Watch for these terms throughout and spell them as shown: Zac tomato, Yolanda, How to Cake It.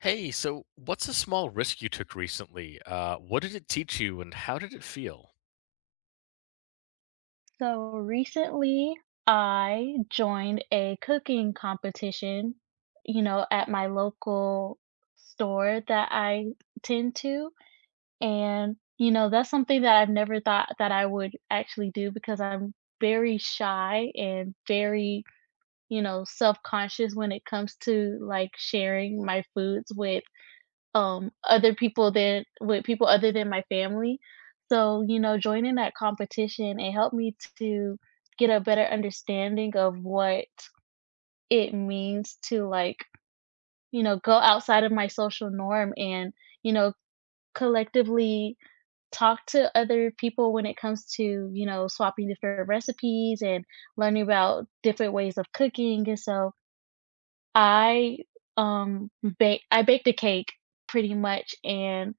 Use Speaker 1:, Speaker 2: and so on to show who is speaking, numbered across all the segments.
Speaker 1: Hey, so what's a small risk you took recently? What did it teach you, and how did it feel?
Speaker 2: So recently, I joined a cooking competition, at my local store that I tend to. And, that's something that I've never thought that I would actually do because I'm very shy and very, self conscious when it comes to like sharing my foods with other people than with people other than my family. So, joining that competition, it helped me to get a better understanding of what it means to like, go outside of my social norm and, you know, collectively talk to other people when it comes to, swapping different recipes and learning about different ways of cooking. And so I I baked a cake pretty much, and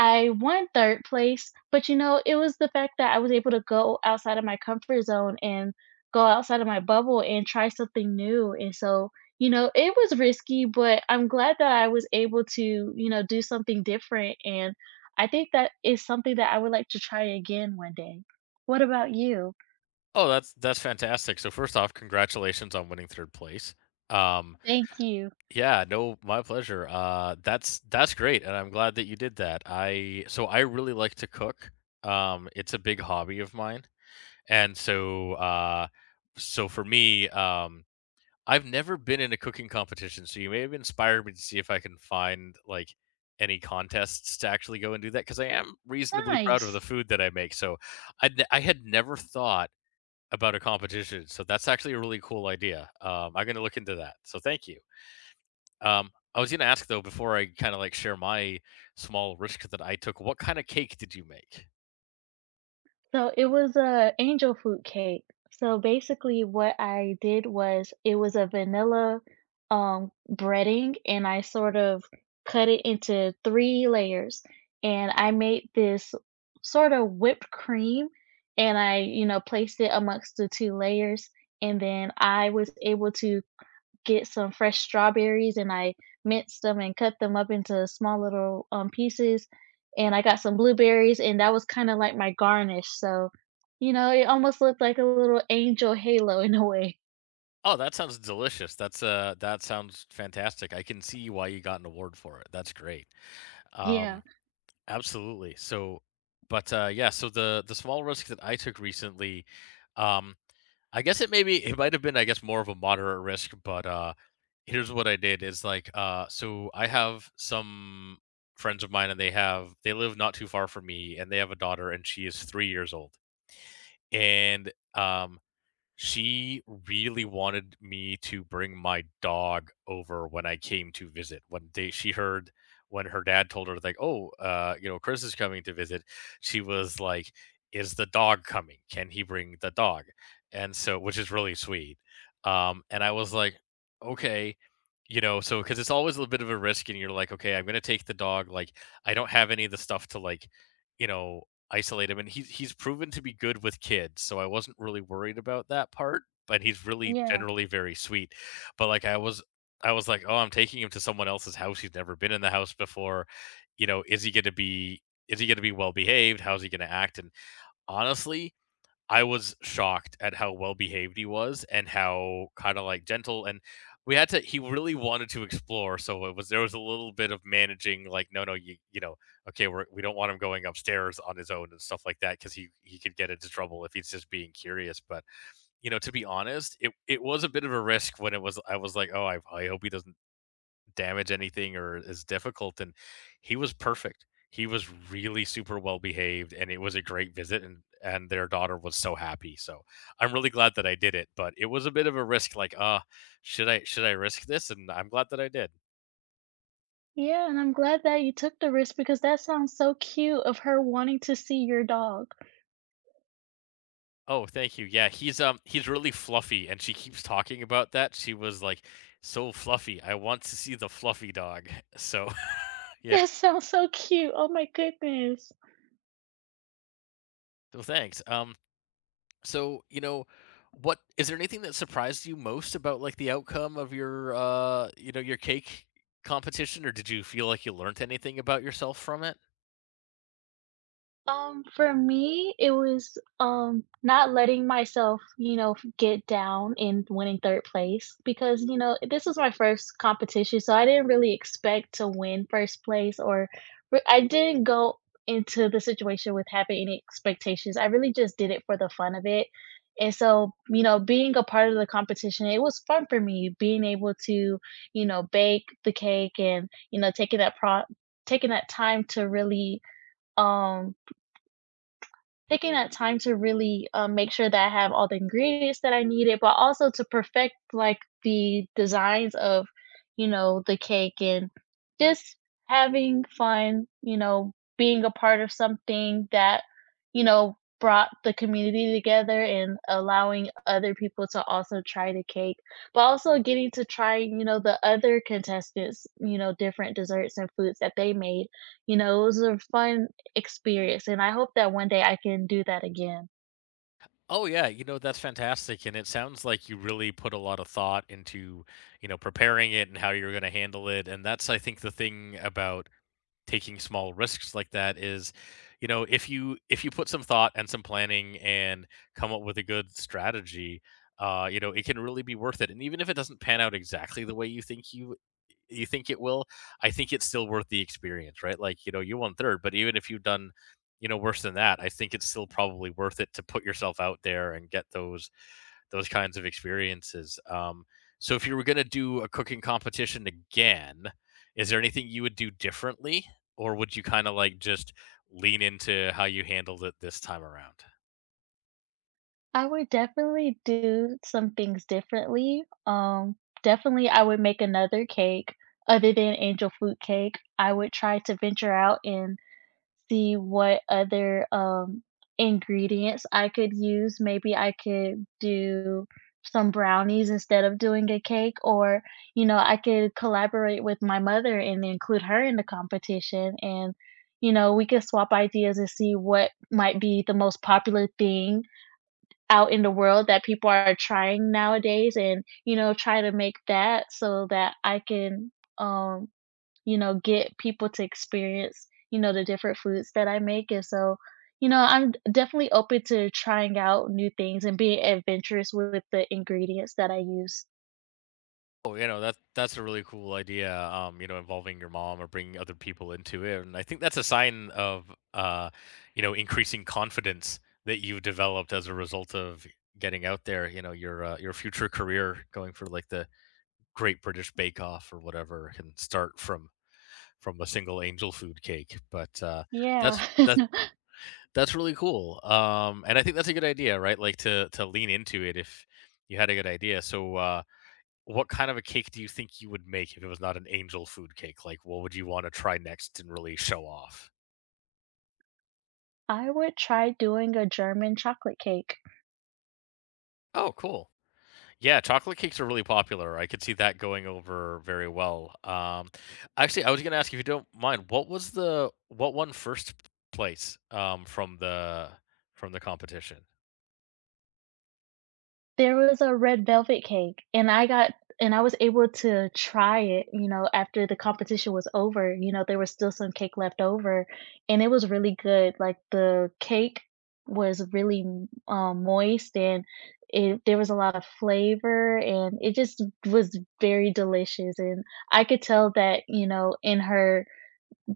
Speaker 2: I won 3rd place, but, it was the fact that I was able to go outside of my comfort zone and go outside of my bubble and try something new, and so, it was risky, but I'm glad that I was able to, do something different, and I think that is something that I would like to try again one day. What about you?
Speaker 1: Oh, that's fantastic. So first off, congratulations on winning third place. Um,
Speaker 2: Thank you.
Speaker 1: yeah, no, my pleasure. That's great, and I'm glad that you did that. I so I really like to cook. It's a big hobby of mine, and so for me, I've never been in a cooking competition, so you may have inspired me to see if I can find, like, any contests to actually go and do that. Because I am reasonably proud of the
Speaker 2: Nice.
Speaker 1: food that I make, so I had never thought about a competition, so that's actually a really cool idea. I'm gonna look into that, so thank you. I was gonna ask, though, before I kinda, like, share my small risk that I took, what kinda cake did you make?
Speaker 2: So it was a angel food cake. So basically what I did was it was a vanilla breading, and I sort of cut it into three layers, and I made this sort of whipped cream, and I, placed it amongst the two layers, and then I was able to get some fresh strawberries, and I minced them and cut them up into small little, pieces, and I got some blueberries, and that was kinda like my garnish, so, it almost looked like a little angel halo in a way.
Speaker 1: Oh, that sounds delicious. That's, that sounds fantastic. I can see why you got an award for it. That's great.
Speaker 2: Yeah,
Speaker 1: Um Absolutely. So, but yeah, so the small risk that I took recently, um, I guess it might have been I guess more of a moderate risk, but here's what I did is like so I have some friends of mine and they live not too far from me and they have a daughter and she is 3 years old and um she really wanted me to bring my dog over when I came to visit. When they she heard when her dad told her like, "Oh, you know, Chris is coming to visit." She was like, "Is the dog coming? Can he bring the dog?" And so, which is really sweet. And I was like, "Okay, you know," cuz it's always a little bit of a risk and you're like, "Okay, I'm going to take the dog, like I don't have any of the stuff to, like, you know, isolate him," and he's proven to be good with kids, so I wasn't really worried about that part, but he's really
Speaker 2: yeah,
Speaker 1: generally very sweet. But, like, I was like, "Oh, I'm taking him to someone else's house, he's never been in the house before." You know, is he gonna be well behaved? How's he gonna act? And honestly, I was shocked at how well behaved he was and how kind of like gentle. And we had to he really wanted to explore, so it was there was a little bit of managing, like, "No, no, you know, okay, we don't want him going upstairs on his own" and stuff like that, because he could get into trouble if he's just being curious. But, you know, to be honest, it was a bit of a risk, when it was, I was like, "Oh, I hope he doesn't damage anything or is difficult." And he was perfect. He was really super well behaved, and it was a great visit. And their daughter was so happy. So I'm really glad that I did it. But it was a bit of a risk. Like, should I risk this? And I'm glad that I did.
Speaker 2: yeah, and I'm glad that you took the risk because that sounds so cute of her wanting to see your dog.
Speaker 1: Oh, thank you. Yeah, he's really fluffy, and she keeps talking about that. She was like, "So fluffy. I want to see the fluffy dog." So yeah.
Speaker 2: That sounds so cute, oh my goodness.
Speaker 1: Well, thanks. So, you know, what is there anything that surprised you most about like the outcome of your you know, your cake competition, or did you feel like you learned anything about yourself from it?
Speaker 2: For me, it was, not letting myself, get down in winning 3rd place because, this was my first competition, so I didn't really expect to win 1st place, or I didn't go into the situation with having any expectations. I really just did it for the fun of it, and so, being a part of the competition, it was fun for me being able to, bake the cake, and, taking that time to really, um, taking that time to really, make sure that I have all the ingredients that I needed, but also to perfect, like, the designs of, the cake, and just having fun, being a part of something that, brought the community together and allowing other people to also try the cake, but also getting to try, the other contestants, different desserts and foods that they made. You know, it was a fun experience, and I hope that one day I can do that again.
Speaker 1: Oh yeah, you know, that's fantastic, and it sounds like you really put a lot of thought into, you know, preparing it and how you're going to handle it. And that's, I think, the thing about taking small risks like that is, you know, if you put some thought and some planning and come up with a good strategy, you know, it can really be worth it. And even if it doesn't pan out exactly the way you think you you think it will, I think it's still worth the experience, right? Like, you know, you won third, but even if you've done, you know, worse than that, I think it's still probably worth it to put yourself out there and get those kinds of experiences. So if you were going to do a cooking competition again, is there anything you would do differently, or would you kind of like just lean into how you handled it this time around?
Speaker 2: I would definitely do some things differently. Definitely, I would make another cake other than angel food cake. I would try to venture out and see what other, ingredients I could use. Maybe I could do some brownies instead of doing a cake, or, I could collaborate with my mother and include her in the competition. And, we could swap ideas and see what might be the most popular thing out in the world that people are trying nowadays, and, try to make that so that I can, um, get people to experience, the different foods that I make, and so, I'm definitely open to trying out new things and being adventurous with the ingredients that I use.
Speaker 1: Oh, you know, that's a really cool idea. You know, involving your mom or bringing other people into it, and I think that's a sign of uh, you know, increasing confidence that you've developed as a result of getting out there. You know, your future career going for like the Great British Bake Off or whatever can start from a single angel food cake, but,
Speaker 2: Yeah.
Speaker 1: that's that that's really cool, and I think that's a good idea, right? Like, to lean into it if you had a good idea. So, what kind of a cake do you think you would make if it was not an angel food cake? Like, what would you wanna try next and really show off?
Speaker 2: I would try doing a German chocolate cake.
Speaker 1: Oh, cool. Yeah, chocolate cakes are really popular, I could see that going over very well. Actually, I was gonna ask, if you don't mind, what was the what won 1st place, from the competition?
Speaker 2: There was a red velvet cake, and I got and I was able to try it, after the competition was over, there was still some cake left over, and it was really good. Like, the cake was really, m moist, and it there was a lot of flavor, and it just was very delicious, and I could tell that, in her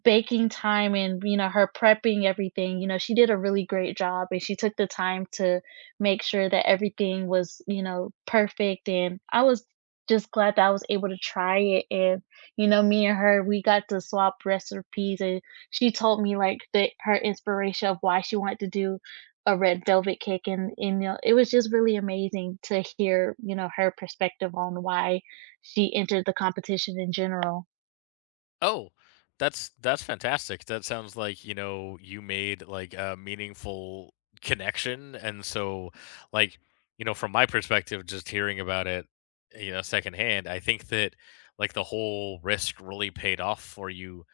Speaker 2: baking time and, her prepping everything, she did a really great job, and she took the time to make sure that everything was, perfect, and I was just glad that I was able to try it, and, me and her, we got to swap recipes, and she told me like the her inspiration of why she wanted to do a red velvet cake, and it was just really amazing to hear, her perspective on why she entered the competition in general.
Speaker 1: Oh, that's fantastic. That sounds like, you know, you made like a meaningful connection. And so, like, you know, from my perspective, just hearing about it, you know, secondhand, I think that like the whole risk really paid off for you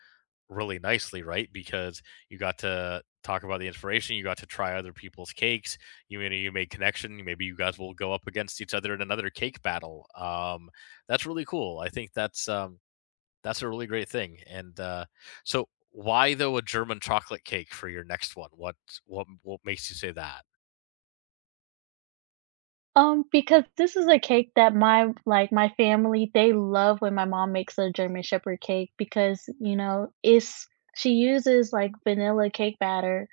Speaker 1: really nicely, right? Because you got to talk about the inspiration, you got to try other people's cakes, you know, you made connection. Maybe you guys will go up against each other in another cake battle. That's really cool. I think that's a really great thing. And so why, though, a German chocolate cake for your next one? What makes you say that?
Speaker 2: Because this is a cake that my like, my family, they love when my mom makes a German Shepherd cake because, it's she uses, like, vanilla cake batter,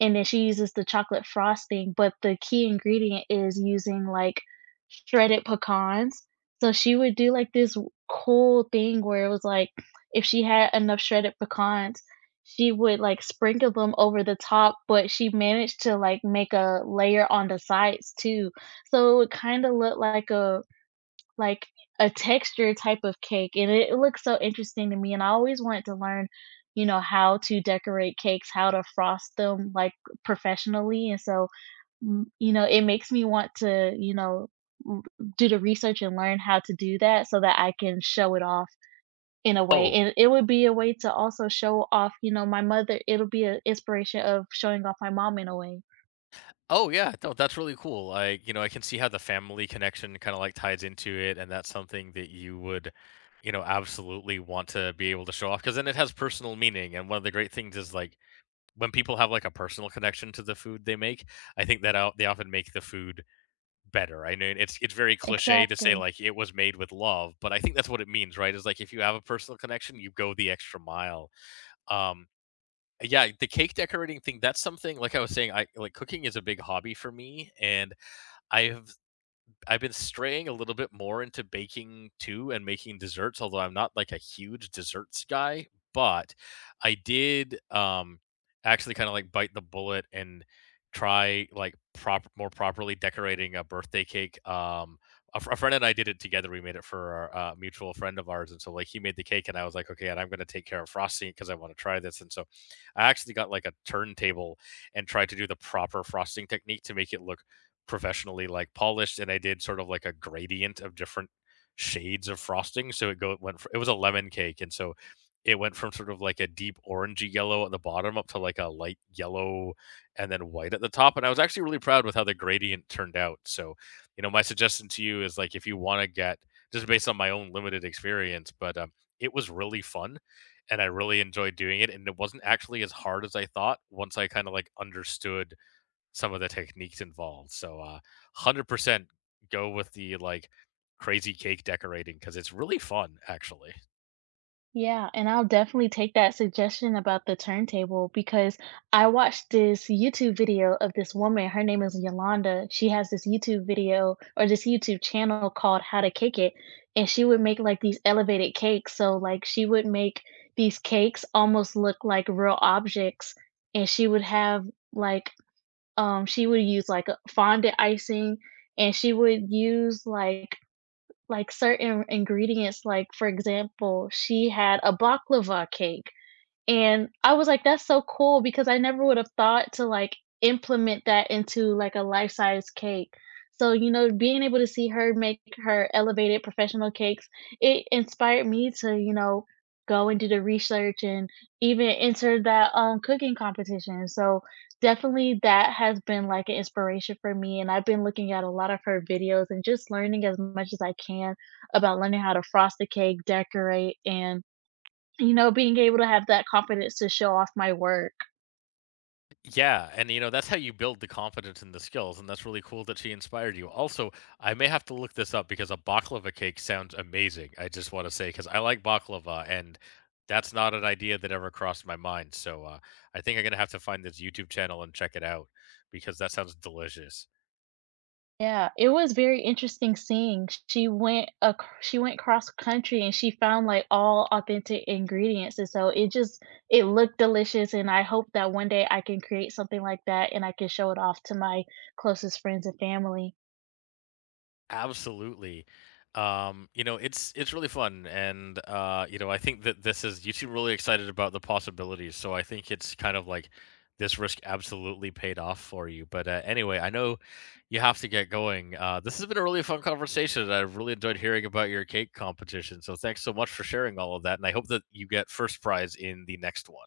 Speaker 2: and then she uses the chocolate frosting, but the key ingredient is using, like, shredded pecans. So she would do, like, this w cool thing where it was, like, if she had enough shredded pecans, she would, like, sprinkle them over the top, but she managed to, like, make a layer on the sides too. So it would kinda look like a like texture type of cake, and it looks so interesting to me, and I always wanted to learn, how to decorate cakes, how to frost them, like, professionally, and so, it makes me want to, l do the research and learn how to do that so that I can show it off in a way,
Speaker 1: Oh,
Speaker 2: and it would be a way to also show off, my mother. It'll be an inspiration of showing off my mom in a way.
Speaker 1: oh yeah, no, that's really cool. I you know, I can see how the family connection kinda, like, ties into it, and that's something that you would, you know, absolutely want to be able to show off, because then it has personal meaning. And one of the great things is, like, when people have, like, a personal connection to the food they make, I think that out they often make the food better. I know it's very cliche to say
Speaker 2: Exactly.
Speaker 1: like it was made with love, but I think that's what it means, right? Is like if you have a personal connection, you go the extra mile. Um yeah, the cake decorating thing, that's something like I was saying, I like cooking is a big hobby for me, and I've I've been straying a little bit more into baking too and making desserts, although I'm not like a huge desserts guy. But I did actually kind of like bite the bullet and try like prop more properly decorating a birthday cake. A friend and I did it together. We made it for a mutual friend of ours, and so like he made the cake, and I was like, "Okay, and I'm gonna take care of frosting because I want to try this." And so I actually got like a turntable and tried to do the proper frosting technique to make it look professionally like polished, and I did sort of like a gradient of different shades of frosting. So it went fr it was a lemon cake, and so it went from sort of like a deep orangey yellow at the bottom up to like a light yellow and then white at the top. And I was actually really proud with how the gradient turned out. So, you know, my suggestion to you is like if you want to get, just based on my own limited experience, but it was really fun, and I really enjoyed doing it. And it wasn't actually as hard as I thought once I kind of like understood some of the techniques involved. So, 100% go with the like crazy cake decorating, because it's really fun, actually.
Speaker 2: Yeah, and I'll definitely take that suggestion about the turntable because I watched this YouTube video of this woman. Her name is Yolanda. She has this YouTube video, or this YouTube channel called How to Cake It. And she would make like these elevated cakes. So, like, she would make these cakes almost look like real objects. And she would like, use like a fondant icing, and she would use like certain ingredients, like for example, she had a baklava cake, and I was like, "That's so cool," because I never would have thought to, like, implement that into, like, a life-size cake. So, being able to see her make her elevated professional cakes, it inspired me to, go and do the research and even enter that, cooking competition. So, definitely that has been, like, an inspiration for me, and I've been looking at a lot of her videos and just learning as much as I can about learning how to frost the cake, decorate, and being able to have that confidence to show off my work.
Speaker 1: Yeah. And, you know, that's how you build the confidence and the skills. And that's really cool that she inspired you. Also, I may have to look this up because a baklava cake sounds amazing. I just want to say, because I like baklava, and that's not an idea that ever crossed my mind. So, I think I'm going to have to find this YouTube channel and check it out because that sounds delicious.
Speaker 2: Yeah, it was very interesting seeing. She went ac she went cross country, and she found, like, all authentic ingredients, and so it just it looked delicious, and I hope that one day I can create something like that, and I can show it off to my closest friends and family.
Speaker 1: Absolutely. You know, it's really fun. And you know, I think that this is, you seem really excited about the possibilities. So I think it's kind of like this risk absolutely paid off for you. But anyway, I know you have to get going. This has been a really fun conversation, and I've really enjoyed hearing about your cake competition. So thanks so much for sharing all of that. And I hope that you get first prize in the next one.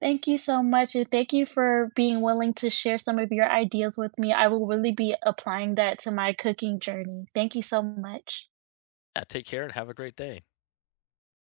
Speaker 2: Thank you so much, and thank you for being willing to share some of your ideas with me. I will really be applying that to my cooking journey. Thank you so much.
Speaker 1: Yeah, take care and have a great day.